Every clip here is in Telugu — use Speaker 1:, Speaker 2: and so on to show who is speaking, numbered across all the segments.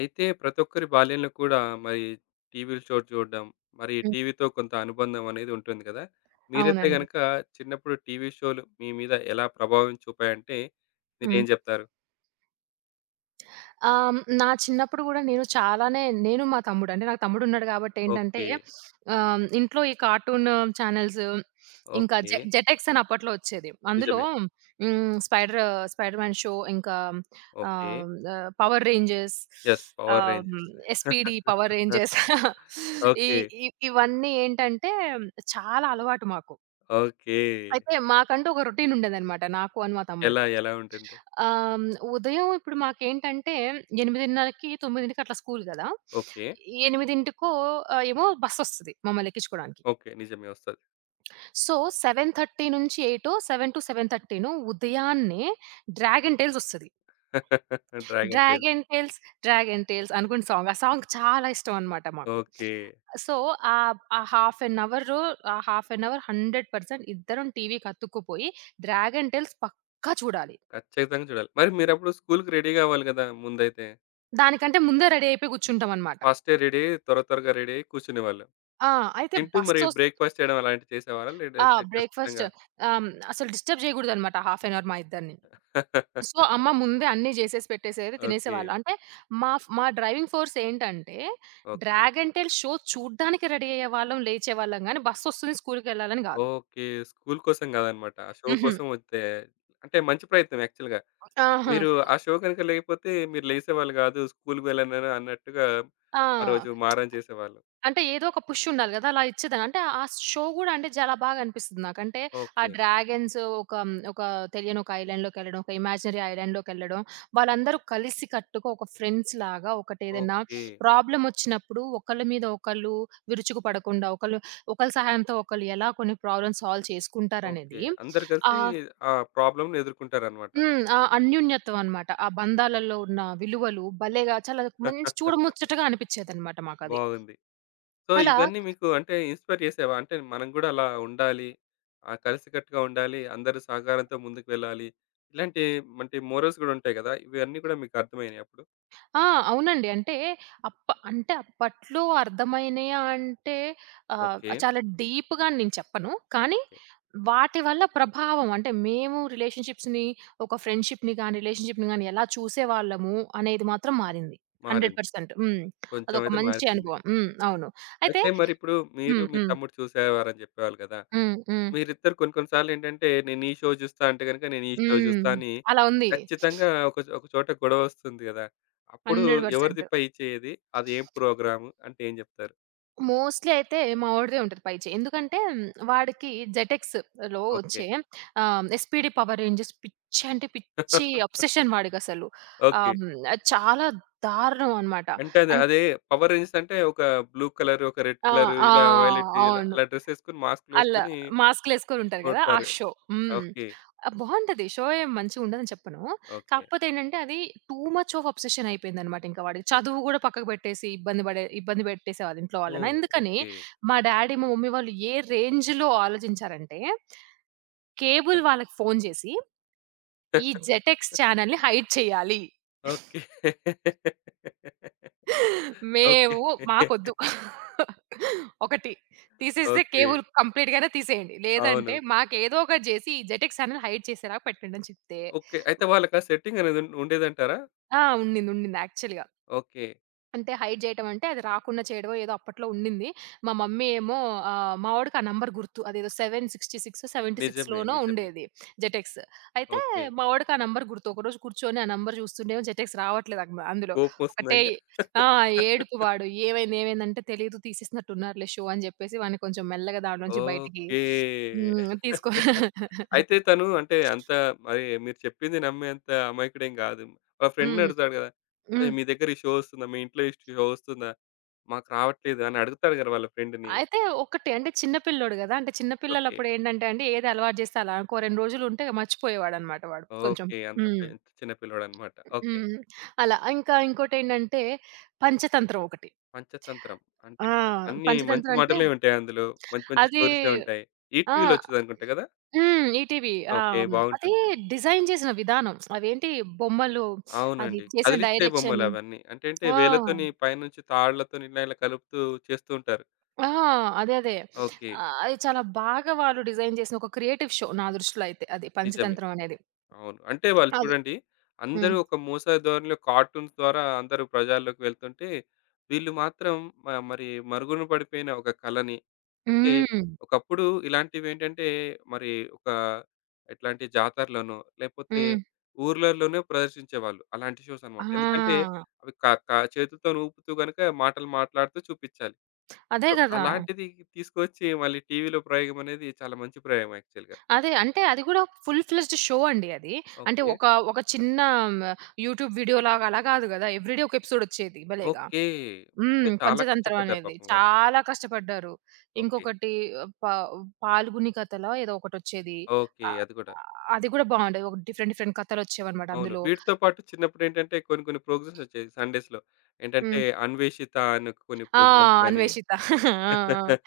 Speaker 1: అయితే ప్రతి ఒక్కరి బాల్యంలో కూడా మరి టీవీలు షో చూడడం, మరి
Speaker 2: హ్మ్.
Speaker 1: టీవీతో కొంత అనుబంధం అనేది ఉంటుంది కదా! మీరైతే
Speaker 2: అవునండి.
Speaker 1: గనక చిన్నప్పుడు టీవీ షోలు మీ మీద ఎలా ప్రభావం చూపాయంటే
Speaker 2: హ్మ్.
Speaker 1: మీరేం జెప్తారు?
Speaker 2: నా చిన్నప్పుడు గూడా నేను మా తమ్ముడు అంటే నాకు తమ్ముడున్నాడు గాబట్టేంటంటే
Speaker 1: ఓకే.
Speaker 2: ఇంట్లో ఈ కార్టూన్ ఛానెల్స్ ఇంకా
Speaker 1: ఓకే.
Speaker 2: జెటెక్స్ అని అప్పట్లో ఒచ్చేది. అందులో
Speaker 1: నిజమే.
Speaker 2: స్పైడర్ స్పైడర్ మ్యాన్ షో ఇంకా
Speaker 1: okay.
Speaker 2: Ah, ah, power rangers.
Speaker 1: Yes. 'Power
Speaker 2: ah, hmm.
Speaker 1: Rangers.'
Speaker 2: SPD power rangers. ఈ
Speaker 1: ఓకే.
Speaker 2: ఇ ఇవన్నీ ఏంటంటే చాలా అలవాటు మాకు.
Speaker 1: ఓకే.
Speaker 2: అయితే మాకంటూ ఒక రొటీన్ ఉండేదనమాట, నాకు మా
Speaker 1: ఎలా
Speaker 2: తమ్ముడికి.
Speaker 1: ఎలా ఉంటుంది?
Speaker 2: ఆహ్, హ్మ్, ఉదయం ఇప్పుడు మాకేంటంటే 8:30కి, 9కి అట్లా స్కూల్ గదా!
Speaker 1: ఓకే.
Speaker 2: 8కో ఏమో బస్సొస్తది మమ్మల్ని ఎక్కించుకోడానికి.
Speaker 1: ఓకే. నిజమే వస్తది.
Speaker 2: సో, 7:30 నుంచి ఎయిటో, 7-7:30నో ఉదయాన్నే 'డ్రాగన్ టైల్స్' ఒస్తది.
Speaker 1: 'Dragon tales.'
Speaker 2: 'Dragon tales, dragon tales' అనుకుంట సాంగ్. ఆ సాంగ్ చాలా ఇష్టం అన్నమాట మాకు.
Speaker 1: ఓకే.
Speaker 2: సో, ఆహ్, ఆ హాఫ్ అన్ అవరు ఆ హాఫ్ అన్ అవర్ 100% ఇద్దరం టీవీకి అతుక్కుపోయి 'డ్రాగన్ టేల్స్' పక్కా చూడాలి.
Speaker 1: ఖచ్చితంగా చూడాలి. మరి మీరప్పుడు స్కూలుకి రెడీ గావాలి గదా! ముందైతే?
Speaker 2: దానికంటే ముందే రెడీ అయిపోయి కూర్చుంటాం అన్నమాట.
Speaker 1: ఫాస్టే రెడీ అయ్యి, త్వర త్వరగా రెడీ అయ్యి కూర్చునేవాళ్ళం.
Speaker 2: ఆ! అయితే
Speaker 1: తింటూ మరి
Speaker 2: బస్సొస్
Speaker 1: బ్రేక్‌ఫాస్ట్ చేయడం అలాంటివి చేసేవారా?
Speaker 2: ఆ!
Speaker 1: లేదంటే ఖచ్చితంగా
Speaker 2: అసలు డిస్టర్బ్ చేయకూడదన్నమాట హాఫ్ అన్ అవర్ మా ఇద్దరిని. సో, అమ్మ ముందే అన్నీ జేసేసి పెట్టేసేది.
Speaker 1: ఓకే.
Speaker 2: తినేసేవాళ్ళు. అంటే మా డ్రైవింగ్ ఫోర్స్ ఏంటంటే,
Speaker 1: okay.
Speaker 2: Dragon tale show చూడ్డానికి రెడీ అయ్యేవాళ్ళం, లేచేవాళ్ళం గానీ, బస్సొస్తుంది స్కూలుకెళ్ళాలని గాదు.
Speaker 1: ఓకే. స్కూల్ కోసం కాదనమాట. ఆ షో
Speaker 2: హుహు.
Speaker 1: కోసం వస్తే అంటే మంచి ప్రయత్నం యాక్చువల్‌గా.
Speaker 2: ఆహా!
Speaker 1: మీరు ఆ షో గనుక లేకపోతే మీరు లేసేవాళ్ళు కాదు. స్కూల్‌కి వెళ్ళను అన్నట్టుగా
Speaker 2: ఆ!
Speaker 1: ఆ రోజు మారం చేసేవాళ్ళు.
Speaker 2: అంటే ఏదో ఒక పుష్ ఉండాలి గదా! అలా ఇచ్చేదాన్ని. అంటే ఆ షో గూడా అంటే చాలా బాగా అనిపిస్తుంది నాకు. అంటే ఆ
Speaker 1: ఓకే.
Speaker 2: డ్రాగన్స్ ఒక ఒక తెలియని ఒక ఐలాండ్‌లోకెళ్ళడం, ఒక ఇమాజినరీ ఐలాండ్‌లోకెళ్ళడం, వాళ్ళందరూ కలిసి కట్టుగా ఒక ఫ్రెండ్స్‌లాగా ఒకటేదైనా
Speaker 1: ఓకే.
Speaker 2: ప్రాబ్లమ్ ఒచ్చినప్పుడు ఒకళ్ళ మీద ఒకళ్ళు విరుచుకు పడకుండా, ఒకళ్ళు ఒకళ్ళ సహాయంతో ఒకళ్ళు ఎలా కొన్ని ప్రాబ్లమ్స్ సాల్వ్
Speaker 1: ఓకే.
Speaker 2: చేసుకుంటారనేది
Speaker 1: అందరూ కలిసి
Speaker 2: ఆహ్,
Speaker 1: ఆ ప్రాబ్లమ్‌ని ఎదుర్కొంటారనమాట.
Speaker 2: హ్మ్. ఆ అన్యోన్యత్వం అన్నమాట. ఆ బంధాలలో ఉన్న విలువలు భలేగా చాలా మంచి చూడముచ్చటగా అనిపిచ్చేదన్నమాట మాకది.
Speaker 1: బాగుంది. సో,
Speaker 2: అలా.
Speaker 1: ఇవన్నీ మీకు అంటే ఇన్‌స్పైర్ చేసేవా? అంటే మనం గూడా అలా ఉండాలి. కలిసికట్టుగా ఉండాలి. అందరి సహకారంతో ముందుకు వెళ్ళాలి. ఇలాంటి అంటే మోరల్స్ గూడా ఉంటాయి గదా! ఇవన్నీ గూడా మీకు అర్థమయినాయి అప్పుడు?
Speaker 2: ఆ! అవునండి. అంటే అంటే అప్పట్లో అర్థమైనయా అంటే
Speaker 1: ఓకే.
Speaker 2: చాలా డీప్‌గా అని నేను చెప్పను. కానీ
Speaker 1: ఓకే.
Speaker 2: వాటి వల్ల ప్రభావం అంటే మేము రిలేషన్‌షిప్స్‌ని, ఒక ఫ్రెండ్‌షిప్‌ని గాని, రిలేషన్‌షిప్‌ని గాని ఎలా చూసేవాళ్ళము అనేది మాత్రం మారింది.
Speaker 1: మారింది.
Speaker 2: 100%. హ్మ్.
Speaker 1: కొంచెం
Speaker 2: అదొక
Speaker 1: అయితే
Speaker 2: మంచి
Speaker 1: మారిపోయింది.
Speaker 2: అనుభవం. హ్మ్. అవును. అయితే
Speaker 1: అయితే మరిప్పుడు మీరు,
Speaker 2: హ్మ్.
Speaker 1: మీ
Speaker 2: హ్మ్.
Speaker 1: తమ్ముడు చూసేవారని జెప్పేవాళ్ళు గదా!
Speaker 2: హ్మ్. హ్మ్.
Speaker 1: మీరిద్దరు కొన్ని కొన్ని సార్లేంటంటే, "నేను ఈ షో జూస్తా" అంటే గనుక, "నేను ఈ షో
Speaker 2: హ్మ్.
Speaker 1: జూస్తా" అని
Speaker 2: అలా ఉంది.
Speaker 1: ఖచ్చితంగా ఒక చోట గొడవ వస్తుంది గదా! అప్పుడు ఎవరిది
Speaker 2: 100%.
Speaker 1: పై చేయేది? అదేం ప్రోగ్రాము అంటే ఏం జెప్తారు?
Speaker 2: మోస్ట్‌లీ అయితే మా వోడిదే ఉంటది పైచెయ్యి. ఎందుకంటే వాడికి జెటెక్స్‌లో
Speaker 1: ఓకే.
Speaker 2: వచ్చే ఎస్‌పీడీ పవర్ రేంజర్స్ పిచ్చి, అంటే పిచ్చి అబ్సెషన్ వాడికసలు.
Speaker 1: ఓకే.
Speaker 2: ఆహ్, హ్మ్. చాలా దారుణం అన్నమాట.
Speaker 1: అంటే
Speaker 2: అన్
Speaker 1: అదే పవర్ రేంజర్స్ అంటే ఒక బ్లూ కలర్, ఒక రెడ్
Speaker 2: ఆ!
Speaker 1: కలర్
Speaker 2: ఆ!
Speaker 1: ఇలా వైలెట్ ఇలా
Speaker 2: అవును.
Speaker 1: అలా డ్రెస్ ఏసుకొని
Speaker 2: అల్ల
Speaker 1: మాస్కులేసుకొని
Speaker 2: మాస్కులేసుకొనుంటారు గదా ఆ
Speaker 1: కొడతారు.
Speaker 2: షో! హ్మ్.
Speaker 1: ఓకే.
Speaker 2: బావుంటది. షో ఏం మంచిగుండదని చెప్పను.
Speaker 1: ఓకే.
Speaker 2: కాకపోతే ఏంటంటే, అది టూ మచ్ ఆఫ్ అబ్సెషన్ అయిపోయిందనమాట ఇంక వాడికి. చదువు గూడా పక్కకు బెట్టేసి ఇబ్బంది బెట్టేసేవాళ్ళు ఇంట్లో వాళ్ళని.
Speaker 1: ఓహ్!
Speaker 2: ఎందుకని,
Speaker 1: ఓకే.
Speaker 2: మా డ్యాడీ, మా మమ్మీ వాళ్ళు ఏ రేంజ్‌లో ఆలోచించారంటే, కేబుల్
Speaker 1: చెప్పండి.
Speaker 2: వాళ్ళకి ఫోను జేసి, ఈ జెటెక్స్ ఛానెల్‌ని హైడ్ చేయాలి.
Speaker 1: ఓకే. ఓకే.
Speaker 2: మేము మాకొద్దు. ఒకటి తీసేస్తే
Speaker 1: ఓకే.
Speaker 2: కేబుల్ కంప్లీట్‌గానే తీసేయండి.
Speaker 1: అవును.
Speaker 2: లేదంటే మాకేదో ఒకటి జేసి ఈ జెటెక్స్ ఛానల్ హైడ్ చేసేలాగా పెట్టండి అని చెప్తే
Speaker 1: ఓకే. అయితే వాళ్ళకా సెట్టింగ్ అనేది ఉండేదంటారా?
Speaker 2: ఆ! ఉండింది యాక్చువల్‌గా.
Speaker 1: ఓకే.
Speaker 2: అంటే హైడ్ జేయటం అంటే, అది రాకుండా చేయడమో ఏదో అప్పట్లో ఉండింది. మా మమ్మీ ఏమో మా వోడికి ఆ నంబర్ గుర్తు. అదేదో 766,
Speaker 1: నిజమే.
Speaker 2: 76లోనో
Speaker 1: నిజమే.
Speaker 2: ఉండేది జెటెక్స్. అయితే
Speaker 1: ఓకే.
Speaker 2: మా వోడికి ఆ నంబర్ గుర్తు. ఒకరోజు కూర్చొని ఆ నంబర్ చూస్తుంటేమో జెటెక్స్ రావట్లేదు అందులో.
Speaker 1: కోపమొస్తుందా
Speaker 2: ఒకటే
Speaker 1: ఇంగ?
Speaker 2: ఆ! ఏడుపు వాడు. "ఏమైంది? ఏమైందంటే తెలీదు, తీసేసినట్టున్నారులే షో" అని జెప్పేసి వాడిని కొంచెం మెల్లగా దాంట్లోంచి బయటికి
Speaker 1: ఓకే.
Speaker 2: తీసుకో
Speaker 1: అయితే తను అంటే అంత మరి మీరు చెప్పింది నమ్మేంత అమాయకుడేం గాదు. వాళ్ళ ఫ్రెండ్‌ని
Speaker 2: హ్మ్.
Speaker 1: అడుగుతాడు గదా! "అరే!
Speaker 2: హ్మ్.
Speaker 1: మీ దగ్గర ఈ షో ఒస్తుందా? మీ ఇంట్లో ఈ షో ఒస్తుందా? మాకు రావట్లేదు" అని అడుగుతాడు గదా! వాళ్ళ ఫ్రెండ్‌ని.
Speaker 2: అయితే ఒకటి, అంటే చిన్న పిల్లోడు గదా! అంటే చిన్న
Speaker 1: ఓకే.
Speaker 2: పిల్లలప్పుడు ఏంటంటే అండి, ఏది అలవాటు జేస్తే అలా ఇంకో 2 రోజులు ఉంటే మర్చిపోయేవాడనమాట వాడు కొంచెం.
Speaker 1: ఓకే. అంత పె
Speaker 2: హ్మ్.
Speaker 1: ఇంత చిన్న పిల్లోడన్నమాట. ఓకే.
Speaker 2: హ్మ్. అలా. ఇంకా ఇంకోటేంటంటే పంచతంత్రం ఒకటి.
Speaker 1: పంచతంత్రం అంటే
Speaker 2: ఆ!
Speaker 1: అన్నీ మంచి
Speaker 2: పంచతంత్రం అంటే
Speaker 1: మాటలే ఉంటాయి అందులో. మంచి మంచి
Speaker 2: అది.
Speaker 1: స్టోరీసే ఉంటాయి.
Speaker 2: ఆ!
Speaker 1: ఈటీవీలో ఒచ్చేదనుకుంటా గదా!
Speaker 2: హ్మ్. ఈటీవీ. ఆ!
Speaker 1: ఓకే.
Speaker 2: హ్మ్. అది
Speaker 1: బాగుంటుంది.
Speaker 2: డిజైన్ చేసిన విధానం, అవేంటి బొమ్మలు, అది
Speaker 1: అవునండి.
Speaker 2: చేసిన
Speaker 1: కదిలిచ్చే
Speaker 2: డైరెక్షన్.
Speaker 1: బొమ్మలవన్నీ. అంటే అంటే
Speaker 2: ఆ!
Speaker 1: వేళ్ళతోని పైనుంచి తాళ్ళతోని ఇలా ఇలా కలుపుతూ చేస్తూ ఉంటారు.
Speaker 2: ఆ! అదే. అదే.
Speaker 1: ఓకే.
Speaker 2: అది చాలా బాగా వాళ్ళు డిజైన్ చేసిన ఒక క్రియేటివ్ షో నా దృష్టిలో అయితే అది,
Speaker 1: నిజమే.
Speaker 2: 'పంచతంత్రం' అనేది.
Speaker 1: అవును. అంటే వాళ్ళు
Speaker 2: అది.
Speaker 1: చూడండి,
Speaker 2: హ్మ్.
Speaker 1: అందరూ ఒక మోస ధోరణిలో కార్టూన్స్ ద్వారా అందరూ ప్రజల్లోకి వెళ్తుంటే, వీళ్ళు మాత్రం మరి మరుగున పడిపోయిన ఒక కళని అంటే
Speaker 2: హ్మ్.
Speaker 1: ఒకప్పుడు ఇలాంటివేంటంటే మరి ఒక ఎట్లాంటి జాతరలోనో, లేపోతే
Speaker 2: హ్మ్.
Speaker 1: ఊర్లలోనో ప్రదర్శించేవాళ్ళు. అలాంటి షోస్ అనమాట. ఎందుకంటే
Speaker 2: ఆ!
Speaker 1: అవి క క చేతులతోని ఊపుతూ గనుక మాటలు మాట్లాడుతూ చూపిచ్చాలి.
Speaker 2: అదే
Speaker 1: సో,
Speaker 2: గదా!
Speaker 1: అలాంటిది తీసుకొచ్చి మళ్ళీ టీవీలో ప్రయోగం అనేది చాలా మంచి ప్రయోగం యాక్చువల్‌గా.
Speaker 2: అదే. అంటే అది గూడా ఫుల్ ఫ్లెడ్జ్డ్ షో అండి అది. అంటే
Speaker 1: ఓకే.
Speaker 2: ఒక, చిన్న యూట్యూబ్ వీడియో లాగా అలా గాదు గదా! ఎవ్రీడే ఒక ఎపిసోడ్ వచ్చేది భలేగా.
Speaker 1: ఓకే. అంటే
Speaker 2: హ్మ్.
Speaker 1: చాలా
Speaker 2: 'పంచతంత్రం'
Speaker 1: కష్టపడ్డారు
Speaker 2: అనేది.
Speaker 1: పాపం వాళ్ళు.
Speaker 2: చాలా కష్టపడ్డారు.
Speaker 1: ఓకే.
Speaker 2: ఇంకొకటి పా 'పాల్గుని కథలో' ఏదో ఒకటొచ్చేది.
Speaker 1: ఓకే.
Speaker 2: ఆహ్,
Speaker 1: అది గూడా.
Speaker 2: అది గూడా బావుండేది. ఒక డిఫరెంట్, డిఫరెంట్ కథలొచ్చేవన్నమాట
Speaker 1: అవును.
Speaker 2: అందులో.
Speaker 1: వీటితో పాటు చిన్నప్పుడేంటంటే కొన్ని కొన్ని ప్రోగ్రామ్స్ వచ్చేవి సండేస్‌లో. ఏంటంటే
Speaker 2: హ్మ్.
Speaker 1: 'అన్వేషిత' అని కొన్ని
Speaker 2: ఆ!
Speaker 1: ప్రోగ్రామ్స్ గాని
Speaker 2: 'అన్వేషిత.' ఆ! ఆ!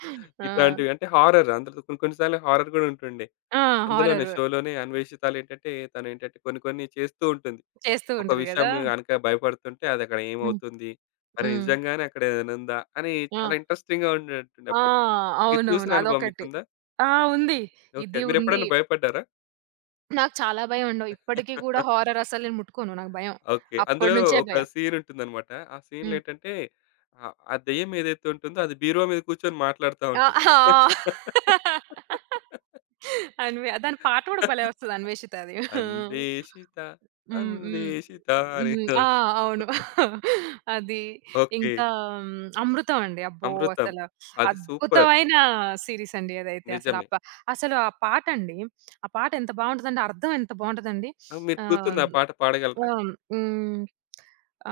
Speaker 2: ఆ!
Speaker 1: ఇట్లాంటివి అంటే హారర్ అందులో కొన్ని కొన్ని సార్లు హారర్ గూడా ఉంటుండే.
Speaker 2: ఆ!
Speaker 1: అందులోనే
Speaker 2: హారరు
Speaker 1: షోలోనే 'అన్వేషితలో' ఏంటంటే తనేంటంటే కొన్ని కొన్ని చేస్తూ ఉంటుంది.
Speaker 2: చేస్తూ
Speaker 1: ఒక
Speaker 2: ఉంటది
Speaker 1: విషయం
Speaker 2: గదా!
Speaker 1: గనక భయపడుతుంటే అదక్కడ
Speaker 2: హ్మ్.
Speaker 1: ఏమవుతుంది? మరి
Speaker 2: హ్మ్.
Speaker 1: నిజంగానే అక్కడ ఏదైనా ఉందా? అని
Speaker 2: ఆ!
Speaker 1: చాలా ఇంట్రెస్టింగ్‌గా ఉండేటుండే
Speaker 2: ఆ!
Speaker 1: అప్పట్లో. మీరు
Speaker 2: అవునవును.
Speaker 1: చూసిన అనుభవం
Speaker 2: అదొకటి.
Speaker 1: మీకుందా?
Speaker 2: ఆ! ఉంది.
Speaker 1: ఓకే.
Speaker 2: ఇది ఉంది.
Speaker 1: మీరెప్పుడైనా భయపడ్డారా?
Speaker 2: నాకు చాలా భయమండి. ఇప్పటికి గూడా హారర్ అసలు నేను ముట్టుకోను. నాకు భయం.
Speaker 1: ఓకే. అందులో
Speaker 2: అప్పటి నుంచే
Speaker 1: ఒక
Speaker 2: భయం.
Speaker 1: సీన్ ఉంటుందనమాట. ఆ సీన్‌లో
Speaker 2: హ్మ్.
Speaker 1: ఏంటంటే ఆ దెయ్యం ఏదైతే ఉంటుందో అది బీరువా మీద కూర్చొని మాట్లాడుతా
Speaker 2: ఆ!
Speaker 1: ఉంటుంది.
Speaker 2: ఆ! దాని పాట గూడా భలే వస్తది, 'అన్వేషితది.'
Speaker 1: అన్వేషిత,
Speaker 2: హ్మ్. హ్మ్.
Speaker 1: అన్వేషిత అని
Speaker 2: హ్మ్. ఆ! అవును. అది.
Speaker 1: ఓకే.
Speaker 2: ఇంకా హ్మ్, 'అమృతం' అండి. అబ్బో!
Speaker 1: అమృతం. అది సూపర్.
Speaker 2: అద్భుతమైన సీరీస్ అండి అదైతే.
Speaker 1: నిజమే.
Speaker 2: అసలు ఆ పాటండి, ఆ పాట ఎంత బావుంటదంటే, అర్థం ఎంత బావుంటదండి.
Speaker 1: ఆ! మీకు గుర్తుందా
Speaker 2: ఆహ్,
Speaker 1: ఆ పాట పాడగలరా?
Speaker 2: ఆహ్, హ్మ్.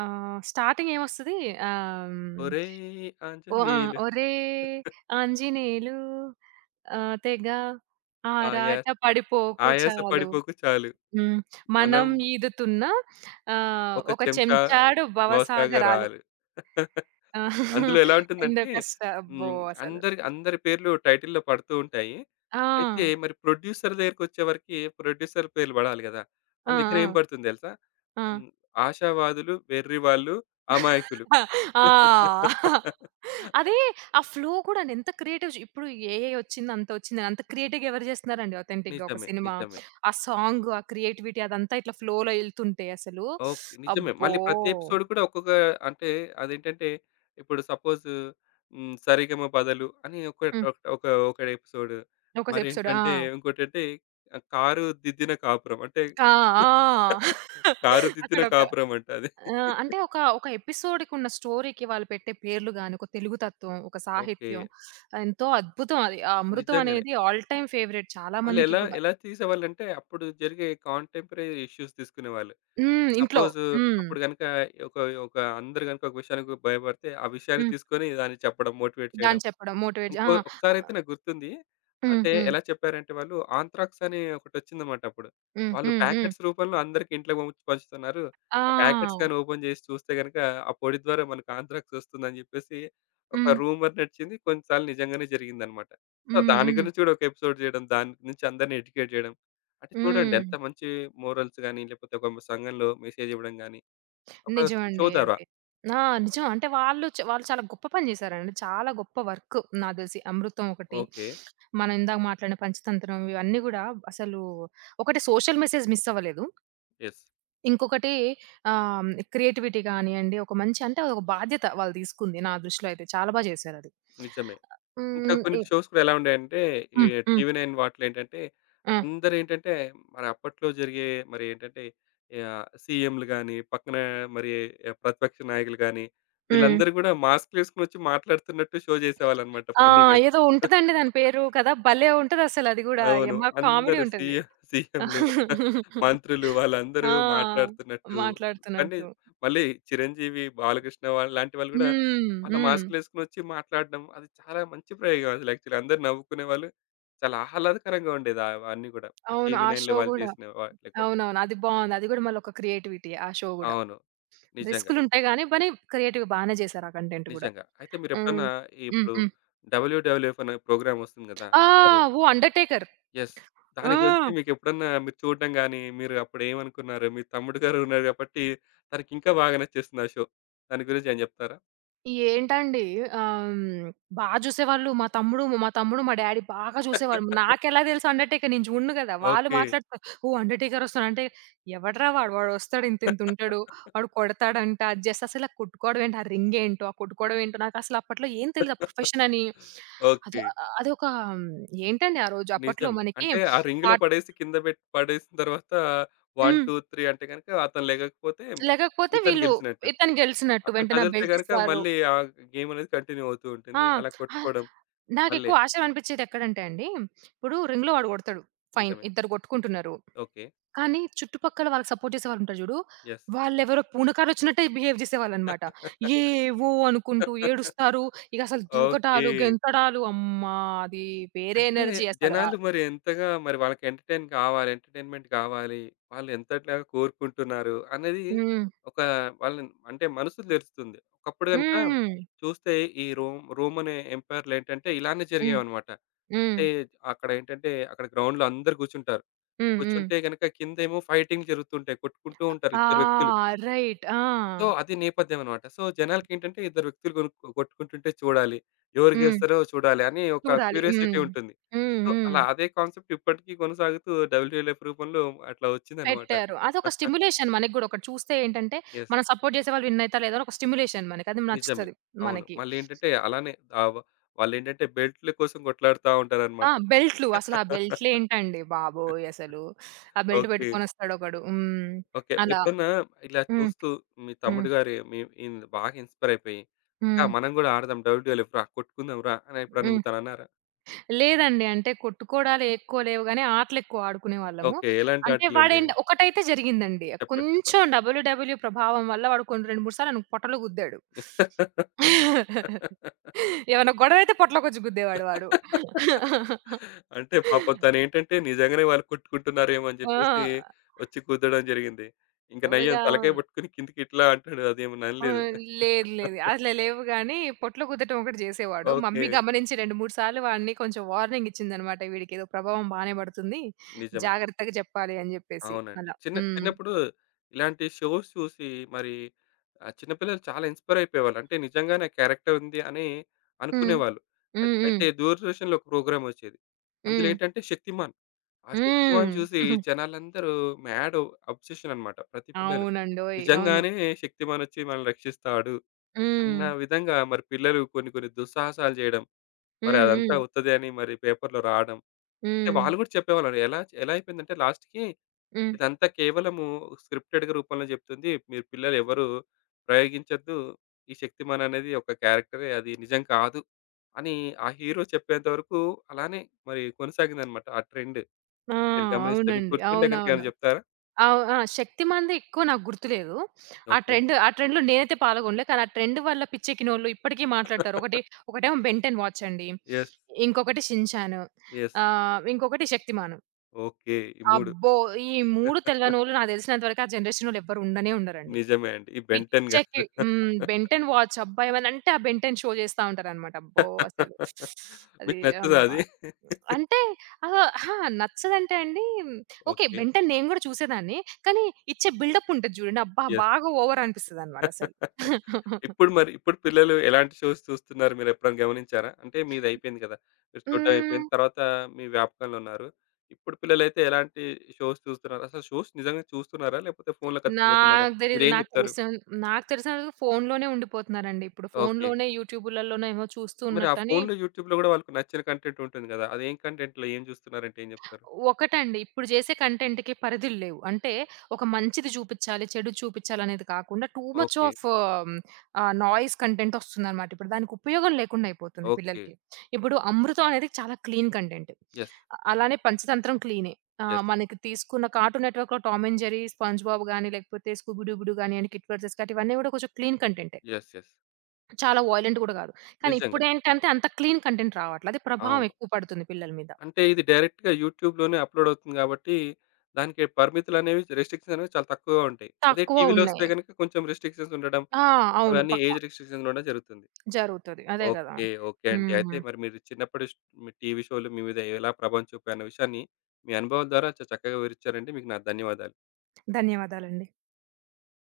Speaker 2: ఆహ్, స్టార్టింగ్ ఏమొస్తది ఆహ్,
Speaker 1: ఒరేయ్
Speaker 2: ఓ ఆ!
Speaker 1: ఆంజనేయులు
Speaker 2: ఒరేయ్ ఆంజనేయులు తెగ
Speaker 1: ఆయాస
Speaker 2: ఆరాట పడిపోకు
Speaker 1: ఆయాస
Speaker 2: చాలు.
Speaker 1: పడిపోకు చాలు.
Speaker 2: హ్మ్.
Speaker 1: మనం
Speaker 2: మనం ఈదుతున్న
Speaker 1: ఒక
Speaker 2: ఒక
Speaker 1: చెంచా
Speaker 2: చెంచాడు భవసాగరాలు.
Speaker 1: భవసాగరాలు.
Speaker 2: ఆ!
Speaker 1: అందులో ఎలా
Speaker 2: ఎంతో
Speaker 1: ఉంటుందంటే
Speaker 2: అబ్బో
Speaker 1: హ్మ్.
Speaker 2: అసలు!
Speaker 1: అందరి అందరి పేర్లు టైటిల్‌లో పడుతూ ఉంటాయి.
Speaker 2: ఆ!
Speaker 1: అయితే మరి ప్రొడ్యూసర్ దగ్గరికొచ్చేవరకి ప్రొడ్యూసర్ పేర్లు పడాలి గదా!
Speaker 2: ఆ!
Speaker 1: వాళ్ళ దగ్గర ఏం
Speaker 2: ఆ!
Speaker 1: పడుతుంది తెలుసా?
Speaker 2: ఆ!
Speaker 1: హ్మ్. ఆశావాదులు, వెర్రివాళ్ళు, అమాయకులు.
Speaker 2: ఆ! అదే. ఆ ఫ్లో గూడండి ఎంత క్రియేటివ్! ఇప్పుడు ఏఐ వచ్చింది అంత వచ్చిందని అంత క్రియేటివ్‌గా ఎవరు జేస్తున్నారండి ఆథెంటిక్‌గా ఒక
Speaker 1: నిజమే.
Speaker 2: సినిమా.
Speaker 1: నిజమే.
Speaker 2: ఆ సాంగ్, ఆ క్రియేటివిటీ అదంతా ఇట్లా ఫ్లోలో ఎళ్తుంటే అసలు,
Speaker 1: ఓకే. నిజమే.
Speaker 2: అబ్బో!
Speaker 1: మళ్ళీ ప్రతి ఎపిసోడ్ కూడా ఒక్కొక్క అంటే అదేంటంటే ఇప్పుడు సపోజ్ హ్మ్. 'సరిగమ బదలు' అని ఒక
Speaker 2: హ్మ్.
Speaker 1: ఒక ఒక ఎపిసోడ్.
Speaker 2: ఒక ఎపిసోడ్. ఆ!
Speaker 1: మరేంటంటే ఇంకోటంటే 'కారు దిద్దిన కాపురం' అంటే
Speaker 2: ఆ! ఆ!
Speaker 1: కారు దిద్దిన
Speaker 2: అక్కడొక
Speaker 1: కాపురం అంట అది.
Speaker 2: ఆ! అంటే ఒక, ఎపిసోడ్‌కున్న స్టోరీకి వాళ్ళు పెట్టే పేర్లు గాని, ఒక తెలుగు తత్వం, ఒక
Speaker 1: ఓకే.
Speaker 2: సాహిత్యం ఎంతో అద్భుతం అది. ఆ అమృతం
Speaker 1: నిజంగానే.
Speaker 2: అనేది ఆల్ టైమ్ ఫేవరెట్ చాలా
Speaker 1: వాళ్ళు
Speaker 2: మందికి
Speaker 1: ఎలా
Speaker 2: గూడా.
Speaker 1: ఎలా తీసేవాళ్ళంటే అప్పుడు జరిగే కాంటెంపరరీ ఇష్యూస్ తీసుకునేవాళ్ళు.
Speaker 2: హ్మ్. ఇంట్లో.
Speaker 1: సపోజ్
Speaker 2: హ్మ్.
Speaker 1: అప్పుడు గనుక ఒక ఒక అందరూ గనుక ఒక విషయానికి భయపడితే ఆ విషయాన్ని
Speaker 2: హ్మ్.
Speaker 1: తీసుకొని దాన్ని చెప్పడం మోటివేట్ చేయడం.
Speaker 2: దాన్ని చెప్పడం మోటివేట్ జే
Speaker 1: ఇంకో
Speaker 2: ఆ!
Speaker 1: ఒకసారైతే
Speaker 2: ఆహ్,
Speaker 1: నాకు గుర్తుంది.
Speaker 2: హ్మ్.
Speaker 1: అంటే
Speaker 2: హ్మ్.
Speaker 1: ఎలా చెప్పారంటే వాళ్ళు ఆంత్రాక్స్ అని ఒకటొచ్చిందన్నమాట అప్పుడు.
Speaker 2: హ్మ్.
Speaker 1: వాళ్ళు
Speaker 2: హ్మ్. హ్మ్.
Speaker 1: ప్యాకెట్స్ రూపంలో అందరికి ఇంట్లోకి పంపించి పంచుతున్నారు. ఆ ప్యాకెట్స్
Speaker 2: ఆ!
Speaker 1: గాని ఓపెన్ చేసి చూస్తే గనుక ఆ పొడి ద్వారా మనకు ఆంత్రాక్స్ వస్తుందని చెప్పేసి ఒక
Speaker 2: హ్మ్.
Speaker 1: రూమర్ నడిచింది. కొన్నిసార్లు నిజంగానే జరిగిందన్నమాట. సో,
Speaker 2: హ్మ్.
Speaker 1: దాని
Speaker 2: హ్మ్.
Speaker 1: గురించి కూడా ఒక ఎపిసోడ్ చేయడం. దాని గురించి అందరిని ఎడ్యుకేట్ చేయడం. అంటే చూడండి
Speaker 2: హ్మ్.
Speaker 1: ఎంత మంచి మోరల్స్ గాని, లేకపోతే ఒక సంఘంలో మెసేజ్ ఇవ్వడం గాని, ఒక షో
Speaker 2: నిజమండి
Speaker 1: ద్వారా.
Speaker 2: అది. ఆ! నిజం. అంటే వాళ్ళు చాలా గొప్ప పని జేశారండి. చాలా గొప్ప వర్క్ నాకు దెలిసి. 'అమృతం' ఒకటి,
Speaker 1: ఓకే.
Speaker 2: మనం ఇందాక మాట్లాడిన 'పంచతంత్రం', ఇవన్నీ గూడా అసలు ఒకటి, సోషల్ మెసేజ్ మిస్ అవ్వలేదు.
Speaker 1: యెస్.
Speaker 2: ఇంకొకటి క్రియేటివిటీ గానియండి, ఒక మంచి, అంటే అదొక బాధ్యత వాళ్ళు తీసుకుంది నా దృష్టిలో అయితే. చాలా బా జేశారది.
Speaker 1: నిజమే. ఇంకా
Speaker 2: హ్మ్.
Speaker 1: కొన్ని షోస్ కూడా ఎలా ఉండేయంటే, ఈ
Speaker 2: హ్మ్. హ్మ్.
Speaker 1: టీవీ నైన్ వాటిలో ఏంటంటే,
Speaker 2: ఆ!
Speaker 1: అందరేంటంటే మరి అప్పట్లో జరిగే మరి ఏంటంటే సీఎంలు గాని, పక్కన మరి ఆ, ప్రతిపక్ష నాయకులు గాని,
Speaker 2: హ్మ్.
Speaker 1: వీళ్ళందరూ కూడా మాస్కులేసుకొనొచ్చి మాట్లాడుతున్నట్టు షో చేసేవాళ్ళన్నమాట
Speaker 2: ఆ!
Speaker 1: ఫన్నీగా.
Speaker 2: ఏదో ఉంటదండి దాని పేరు కదా! భలే ఉంటదసలది గూడా.
Speaker 1: అవును.
Speaker 2: యమ్మ కామెడీ
Speaker 1: అందరూ
Speaker 2: ఉంటది.
Speaker 1: సీఎంలు, మంత్రులు వాళ్ళందరూ
Speaker 2: ఆ!
Speaker 1: మాట్లాడుతున్నట్టు కానీ
Speaker 2: మాట్లాడుతున్నట్టు.
Speaker 1: మళ్ళీ చిరంజీవి, బాలకృష్ణ వాళ్ళు లాంటి వాళ్ళు గూడా
Speaker 2: హ్మ్.
Speaker 1: వాళ్ళ
Speaker 2: హ్మ్.
Speaker 1: మాస్కులేసుకొనొచ్చి మాట్లాడడం అది చాలా మంచి ప్రయోగం అసలు యాక్చువల్‌గా. అందరూ నవ్వుకునేవాళ్ళు. చాలా ఆహ్లాదకరంగా ఉండేది ఆ- అవన్నీ గూడా.
Speaker 2: అవును.
Speaker 1: టీవీ
Speaker 2: ఆ
Speaker 1: నైన్‌లో
Speaker 2: షో
Speaker 1: వాళ్ళు
Speaker 2: గూడా.
Speaker 1: చేసిన వాటిలో కూడా.
Speaker 2: అవునవును. అది బావుంది. అది గూడా మళ్ళొక క్రియేటివిటీయే ఆ షో గూడా.
Speaker 1: అవును. నిజంగా.
Speaker 2: రిస్కులుంటాయి గానీ, పని క్రియేటివ్‌గా బానే చేశారు ఆ కంటెంట్ గూడా.
Speaker 1: నిజంగా. అయితే
Speaker 2: హ్మ్.
Speaker 1: మీరెప్పుడన్నా
Speaker 2: హ్మ్.
Speaker 1: ఇప్పుడు
Speaker 2: హ్మ్.
Speaker 1: 'డబ్ల్యూడబ్ల్యూఎఫ్' అనే ప్రోగ్రామ్ వస్తుంది గదా!
Speaker 2: ఆ! ఓహ్, 'అండర్‌టేకర్'!
Speaker 1: యెస్. దాని గురించి
Speaker 2: ఆ!
Speaker 1: మీకెప్పుడన్నా మీరు చూడడం గాని, మీరు అప్పుడేమనుకున్నారు? మీ తమ్ముడు గారు ఉన్నారు కాబట్టి, తనకింకా బాగా నచ్చేస్తుంది ఆ షో. దాని గురించి ఏమైనా చెప్తారా?
Speaker 2: ఏంటండి ఆహ్, హ్మ్. బా జూసేవాళ్ళు. మా తమ్ముడు, మా డ్యాడీ బాగా జూసేవాళ్ళు. నాకెలా తెలుసు అండర్‌టేకర్? నేను జూడను గదా! వాళ్ళు
Speaker 1: ఓకే.
Speaker 2: మాట్లాడుతారు. ఓహ్, అండర్‌టేకర్ ఒస్తాడు అంటే ఎవడ్రా వాడు? వాడొస్తాడు, ఇంతింతుంటాడు, వాడు కొడతాడంట. అది జస్ట్ అసలు, ఆ కొట్టుకోవడం ఏంటి? ఆ రింగ్ ఏంటో? ఆ కొట్టుకోవడం ఏంటో? నాకసలు అప్పట్లో ఏం తెలీదు ఆ ప్రొఫెషన్ అని. అదో
Speaker 1: ఓకే.
Speaker 2: అదొక, ఏంటండి ఆ రోజు అప్పట్లో
Speaker 1: నిజం.
Speaker 2: మనకి.
Speaker 1: అంటే ఆ రింగ్‌లో
Speaker 2: ఆట్
Speaker 1: పడేసి కింద పెట్టి పడేసిన తర్వాత
Speaker 2: హ్మ్.
Speaker 1: 1, 2, 3 అంటే గనక అతను లెగకపోతే
Speaker 2: లేకపోతే
Speaker 1: ఇతను
Speaker 2: వీళ్ళు
Speaker 1: గెలిచినట్టు.
Speaker 2: ఇతను గెలిసినట్టు
Speaker 1: అతను
Speaker 2: వెంటనే ఆ
Speaker 1: కదిలితే
Speaker 2: బెల్ట్
Speaker 1: గనక
Speaker 2: ఇస్తారు.
Speaker 1: మళ్ళీ ఆ గేమ్ అనేది కంటిన్యూ అవుతూ
Speaker 2: ఆ!
Speaker 1: ఉంటుంది. అలా
Speaker 2: అహా!
Speaker 1: కొట్టుకోవడం మళ్ళీ
Speaker 2: నాకెక్కువ ఆశ్చర్యం అనిపిచ్చేదెక్కడంటే అండి, ఇప్పుడు రింగ్‌లో వాడు కొడతాడు. ఫైన్.
Speaker 1: నిజమే.
Speaker 2: ఇద్దరు కొట్టుకుంటున్నారు.
Speaker 1: ఓకే.
Speaker 2: కానీ చుట్టుపక్కల వాళ్ళకి సపోర్ట్ చేసేవాళ్ళుంటారు జూడు,
Speaker 1: యెస్.
Speaker 2: వాళ్ళెవరో పూనకాలొచ్చినట్టే బిహేవ్ జేసేవాళ్ళనమాట. ఏవో అనుకుంటూ ఏడుస్తారు. ఇక అసలు
Speaker 1: ఓకే.
Speaker 2: దూకటాలు, గెంతడాలు అమ్మా! అది వేరే
Speaker 1: అంటే
Speaker 2: ఎనర్జీ అసలు.
Speaker 1: జనాలు మరి ఎంతగా మరి వాళ్ళకి ఎంటర్‌టైన్ కావాలి, ఎంటర్‌టైన్‌మెంట్ గావాలి. వాళ్ళు ఎంతగా కోరుకుంటున్నారు అనేది
Speaker 2: హ్మ్.
Speaker 1: ఒక వాళ్ళని అంటే మనసుకు తెలుస్తుంది. ఒకప్పుడు గనుక
Speaker 2: హ్మ్.
Speaker 1: చూస్తే ఈ రోమన్ ఎంపైర్‌లు ఏంటంటే ఇలానే
Speaker 2: హ్మ్.
Speaker 1: జరిగేవన్నమాట.
Speaker 2: హ్మ్.
Speaker 1: అంటే అక్కడ గ్రౌండ్‌లో అందరూ కూర్చుంటారు.
Speaker 2: హ్మ్. హ్మ్.
Speaker 1: కూర్చుంటే గనుక కిందేమో ఫైటింగ్ జరుగుతుంటాయి. కొట్టుకుంటూ ఉంటారు
Speaker 2: ఆ!
Speaker 1: ఇద్దరు వ్యక్తులు.
Speaker 2: రైట్. ఆ!
Speaker 1: సో, అది నేపథ్యం అనమాట. సో, జనాలకేంటంటే ఇద్దరు వ్యక్తులు కొట్టుకుంటుంటే చూడాలి. ఎవరు
Speaker 2: హ్మ్.
Speaker 1: గెలుస్తారో చూడాలి అని ఒక
Speaker 2: చూడాలి. హ్మ్.
Speaker 1: క్యూరియాసిటీ ఉంటుంది.
Speaker 2: హ్మ్.
Speaker 1: సో,
Speaker 2: హ్మ్.
Speaker 1: అలా అదే కాన్సెప్ట్ ఇప్పటికీ కొనసాగుతూ డబ్ల్యూఎల్ఎఫ్ రూపంలో అట్లా వచ్చిందనమాట.
Speaker 2: పెట్టారు. అదొక స్టిమ్యులేషన్ మనకి గూడా, ఒకటి చూస్తే ఏంటంటే,
Speaker 1: యెస్.
Speaker 2: మనం సపోర్ట్ జేసేవాళ్ళు విన్ అయితారా లేదా అని ఒక స్టిమ్యులేషన్ మనకి. అది
Speaker 1: నిజమే.
Speaker 2: నచ్చుతది
Speaker 1: అవును.
Speaker 2: మనకి.
Speaker 1: మళ్ళేంటంటే అలానే ఆవ వాళ్ళేంటంటే బెల్ట్‌ల కోసం కొట్లాడుతా
Speaker 2: ఆ!
Speaker 1: ఉంటారనమాట.
Speaker 2: బెల్ట్‌లు, అసలు ఆ బెల్ట్‌లేంటండి బాబోయ్ అసలు! ఆ బెల్ట్
Speaker 1: ఓకే.
Speaker 2: పెట్టుకొనొస్తాడొకడు. హ్మ్.
Speaker 1: ఓకే.
Speaker 2: అలా.
Speaker 1: ఎప్పుడన్నా ఇలా
Speaker 2: హ్మ్.
Speaker 1: చూస్తూ మీ
Speaker 2: హ్మ్.
Speaker 1: తమ్ముడు గారు మీ బాగా ఇన్‌స్పైర్ అయిపోయి, "అక్క
Speaker 2: హ్మ్.
Speaker 1: మనం గూడా ఆడదాం డబ్ల్యూఎల్ఎఫ్ రా కొట్టుకుందాం రా" అని ఎప్పుడన్నా
Speaker 2: హ్మ్.
Speaker 1: మీతోనన్నారా?
Speaker 2: లేదండి. అంటే కొట్టుకోడాలు ఎక్కువ లేవు గానీ, ఆటలెక్కువ ఆడుకునేవాళ్ళము.
Speaker 1: ఓకే. ఎలాంటి
Speaker 2: అంటే
Speaker 1: ఆటలుండేవి?
Speaker 2: వాడేంటి ఒకటైతే జరిగిందండి.
Speaker 1: చెప్పండి. చెప్పండి.
Speaker 2: కొంచెం డబ్ల్యూడబ్ల్యూ ప్రభావం వల్ల వాడు కొన్ని 2, 3 సార్లు నన్ను పొట్టలో గుద్దాడు. ఏమన్నా గొడవైతే పొట్టలోకొచ్చి గుద్దేవాడు వాడు.
Speaker 1: అంటే పాపం తనేంటంటే నిజంగానే వాళ్ళు కొట్టుకుంటున్నారేమో అని జెప్పేసి
Speaker 2: ఆ!
Speaker 1: వచ్చి గుద్దడం జరిగింది. ఇంక
Speaker 2: ఇగ
Speaker 1: నయ్యం తలకాయ పట్టుకొని కిందకి ఇట్లా అంటాడు. అదేమన్నా
Speaker 2: ఆ!
Speaker 1: అనలేదు.
Speaker 2: లేదు, లేదు. అట్లా లేవు గానీ, పొట్లో గుద్దటం ఒకటి జేసేవాడు.
Speaker 1: ఓకే.
Speaker 2: మమ్మీ గమనించి 2, 3 సార్లు వాడిని కొంచెం వార్నింగ్ ఇచ్చిందనమాట, వీడికేదో ప్రభావం బానే పడుతుంది,
Speaker 1: నిజమే.
Speaker 2: జాగ్రత్తగా చెప్పాలి అని జెప్పేసి
Speaker 1: అవునండి.
Speaker 2: అలా. హ్మ్.
Speaker 1: చిన్నప్పుడు ఇలాంటి షోస్ చూసి మరి చిన్న పిల్లలు చాలా ఇన్‌స్పైర్ అయిపోయేవాళ్ళు. అంటే నిజంగానే ఆ క్యారెక్టర్ ఉంది అని
Speaker 2: హ్మ్.
Speaker 1: అనుకునేవాళ్ళు.
Speaker 2: హ్మ్. హ్మ్.
Speaker 1: అయితే దూరదర్శన్‌లో ఒక ప్రోగ్రామొచ్చేది. అందులో
Speaker 2: హ్మ్.
Speaker 1: ఏంటంటే 'శక్తిమాన్.' ఆ
Speaker 2: హ్మ్.
Speaker 1: 'శక్తిమాన్' చూసి జనాలందరూ మ్యాడ్ అబ్సెషన్ అన్నమాట. ప్రతి పిల్లలు.
Speaker 2: అవునండోయ్! అవును.
Speaker 1: నిజంగానే 'శక్తిమాన్' వచ్చి మనల్ని రక్షిస్తాడు
Speaker 2: హ్మ్.
Speaker 1: అన్న విధంగా మరి పిల్లలు కొన్ని కొన్ని దుస్సాహసాలు చేయడం, మరి
Speaker 2: హ్మ్.
Speaker 1: అదంతా
Speaker 2: హ్మ్.
Speaker 1: ఉత్తదే అని మరి పేపర్‌లో రావడం. అంటే
Speaker 2: హ్మ్.
Speaker 1: వాళ్ళు కూడా చెప్పేవాళ్ళు ఎలా ఎలా అయిపోయిందంటే లాస్ట్‌కి
Speaker 2: హ్మ్.
Speaker 1: ఇదంతా కేవలము స్క్రిప్టెడ్‌గా రూపంలో చెప్తుంది. మీరు పిల్లలు ఎవరు ప్రయోగించొద్దు. ఈ 'శక్తిమాన్' అనేది ఒక క్యారెక్టరే అది నిజం కాదు అని ఆ హీరో చెప్పేంత వరకు అలానే మరి కొనసాగిందన్నమాట ఆ ట్రెండ్.
Speaker 2: ఆ!
Speaker 1: మీరు గమనిస్తే మీకు
Speaker 2: అవునండి.
Speaker 1: గుర్తుంటే గనుక
Speaker 2: అవునవును.
Speaker 1: ఏమైనా చెప్తారా?
Speaker 2: ఆ! 'శక్తిమాన్‌ది' ఎక్కువ నాకు గుర్తులేదు.
Speaker 1: ఓకే.
Speaker 2: ఆ ట్రెండ్‌లో నేనైతే పాల్గొనలే. కానీ ఆ ట్రెండ్ వల్ల పిచ్చెక్కినోళ్ళు ఇప్పటికి మాట్లాడతారు. ఒకటేమో 'బెన్‌టెన్' వాచ్ అండి.
Speaker 1: యెస్.
Speaker 2: ఇంకొకటి 'షిన్‌చాన్.'
Speaker 1: యెస్.
Speaker 2: ఇంకొకటి 'శక్తిమాన్.'
Speaker 1: ఓకే. ఈ 3
Speaker 2: అబ్బో! ఈ 3 తెలవనోళ్ళు నాకు తెలిసినంత వరకు ఆ జనరేషనోళ్ళు ఎవ్వరు ఉండనే ఉండరండి.
Speaker 1: నిజమే అండి. ఈ బెన్ 10 గారు.
Speaker 2: పిచ్చెక్కి. 'బెన్ టెన్' వాచ్, అబ్బా! ఏమనంటే ఆ 'బెన్ టెన్' షో జేస్తా ఉంటారనమాట. అబ్బో అసలు! అది
Speaker 1: మీకు నచ్చదా
Speaker 2: అమ్మా!
Speaker 1: అది?
Speaker 2: అంటే ఆహ్, అహా! నచ్చదంటే అండి, ఓకే.
Speaker 1: ఓకే.
Speaker 2: 'బెన్ టెన్' నేను గూడా చూసేదాన్ని. కానీ ఇచ్చే బిల్డప్ ఉంటది జూడండి. అబ్బా!
Speaker 1: యెస్.
Speaker 2: బాగా ఓవర్ అనిపిస్తదనమాట అసలు.
Speaker 1: ఇప్పుడు పిల్లలు ఎలాంటి షోస్ చూస్తున్నారు మీరెప్పుడైనా గమనించారా? అంటే మీది అయిపోయింది కదా! మీరు చూడడం
Speaker 2: హ్మ్.
Speaker 1: అయిపోయింది. తర్వాత మీ వ్యాపకంలో ఉన్నారు. ఇప్పుడు పిల్లలైతే ఎలాంటి షోస్ చూస్తున్నారు? అసలు షోస్ నిజంగా చూస్తున్నారా? లేకపోతే ఫోన్‌లో కతికిపోతున్నారా?
Speaker 2: నాకు తెలీదు.
Speaker 1: మీరేం చెప్తారు?
Speaker 2: నాకు తెలిసిన వరకు ఫోనులోనే ఉండిపోతున్నారండి ఇప్పుడు.
Speaker 1: ఓకే.
Speaker 2: ఫోనులోనే యూట్యూబులలోనేమో చూస్తూ
Speaker 1: మరి ఆ
Speaker 2: ఉన్నట్టని.
Speaker 1: ఫోన్‌లో, యూట్యూబ్‌లో గూడా వాళ్ళకి నచ్చిన కంటెంట్ ఉంటుంది గదా! అదేం కంటెంట్‌లో ఏం జూస్తున్నారంటే ఏం జెప్తారు?
Speaker 2: ఒకటండి, ఇప్పుడు జేసే కంటెంట్‌కి పరిధులు లేవు. అంటే ఒక మంచిది చూపిచ్చాలి, చెడు చూపిచ్చాలనేది కాకుండా too much
Speaker 1: okay.
Speaker 2: Of noise content వస్తుందనమాట. ఇప్పుడు దానికి ఉపయోగం లేకుండా అయిపోతుంది
Speaker 1: ఓకే.
Speaker 2: పిల్లలకి. ఇప్పుడు 'అమృతం' అనేది చాలా క్లీన్ కంటెంట్.
Speaker 1: యెస్.
Speaker 2: అలానే 'పంచతంత్రం' క్లీనే.
Speaker 1: యెస్.
Speaker 2: మనకి తీసుకున్న కార్టూన్ నెట్‌వర్క్‌లో 'Tom and Jerry', 'SpongeBob' గాని, లేకపోతే 'స్కూబీ డూబీ డూ' గానియండి, 'కిట్ వర్సెస్ క్యాట్', ఇవన్నీ గూడా కొంచెం క్లీన్ కంటెంటే.
Speaker 1: యెస్. యెస్.
Speaker 2: చాలా వయలెంట్ గూడా గాదు. కానీ
Speaker 1: నిజంగా.
Speaker 2: ఇప్పుడేంటంటే అంత క్లీన్ కంటెంట్ రావట్ల. అది ప్రభావం
Speaker 1: అవును.
Speaker 2: ఎక్కువ పడుతుంది పిల్లల మీద.
Speaker 1: అంటే ఇది డైరెక్ట్‌గా యూట్యూబ్‌లోనే అప్‌లోడ్ అవుతుంది గాబట్టి, దానికి పరిమితులనేవి, రెస్ట్రిక్షన్స్ అనేవి చాలా తక్కువగా ఉంటాయి. అదే
Speaker 2: తక్కువ
Speaker 1: టీవీలో వస్తే
Speaker 2: ఉన్నాయి.
Speaker 1: గనుక కొంచెం రెస్ట్రిక్షన్స్ ఉండడం,
Speaker 2: ఆ! అవును,
Speaker 1: అవన్నీ
Speaker 2: పక్కా
Speaker 1: ఏజ్ రెస్ట్రిక్షన్స్ ఉండడం జరుగుతుంది.
Speaker 2: జరుగుతది. అదే గదా!
Speaker 1: ఓకే. ఓకే అండి.
Speaker 2: హ్మ్.
Speaker 1: అయితే మరి మీరు చిన్నప్పుడు మీ టీవీ షోలు మీ మీద ఎలా ప్రభావం చూపాయి అన్న విషయాన్ని, మీ అనుభవాల ద్వారా చాలా చక్కగా వివరిచ్చారండి. మీకు నా ధన్యవాదాలు.
Speaker 2: ధన్యవాదాలండి.